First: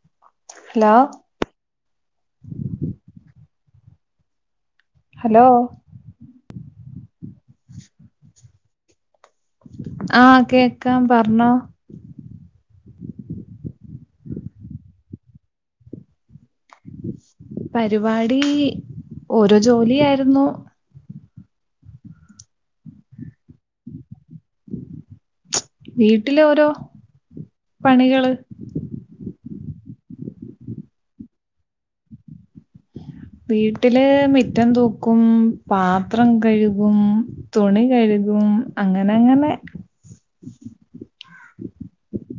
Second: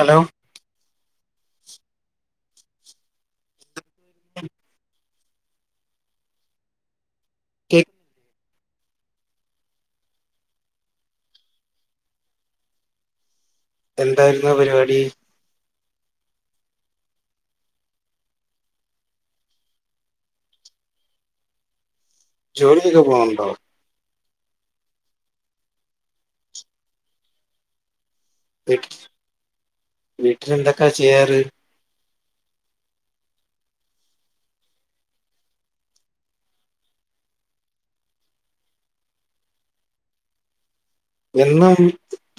Hello hello hello കേ ആഹ് കേക്കാം പർഞ്ഞോ എന്തായ്രുന്നു പരിപാടി? ഉം പരിവാടി ഓരോ ജോലിയാര്ന്നു. ജോലിക്കെക്കെ പോണ്ടോ? വീട്ടിലോരോ പണികള് വീട്ട് വീട്ടിലന്തക്കാ ചെയ്യാറ് വീട്ടില് മിറ്റം തൂക്കും പാത്രം കഴുകും. തുണി കഴുകും അങ്ങനെ അങ്ങനെ എന്നും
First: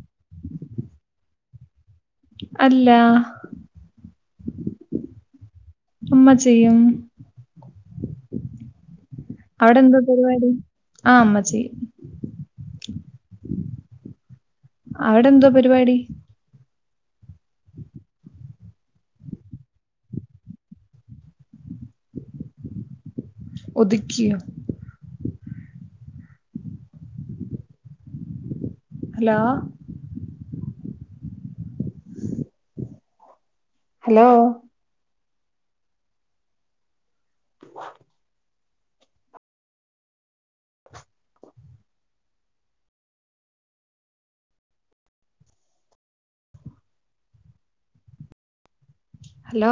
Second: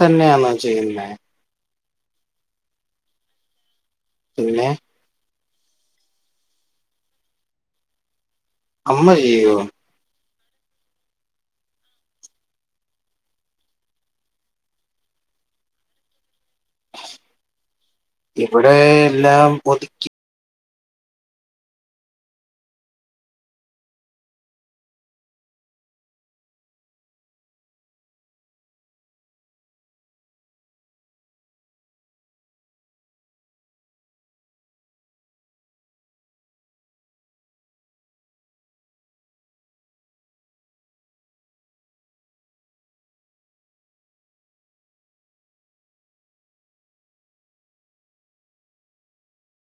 തന്നെയാണോ ചെയ്യുന്നെ അല്ല പിന്നെ അമ്മ ചെയ്യും. അമ്മ ചെയ്യോ അവിടെന്താ പരിവാടി ആഹ് അമ്മ ചെയ്യും അവിടെന്തോ പരിപാടി? ഇവിടെ എല്ലാം ഒതുക്കി ഒതുക്കിയോ ഹലോ ഹലോ ഹലോ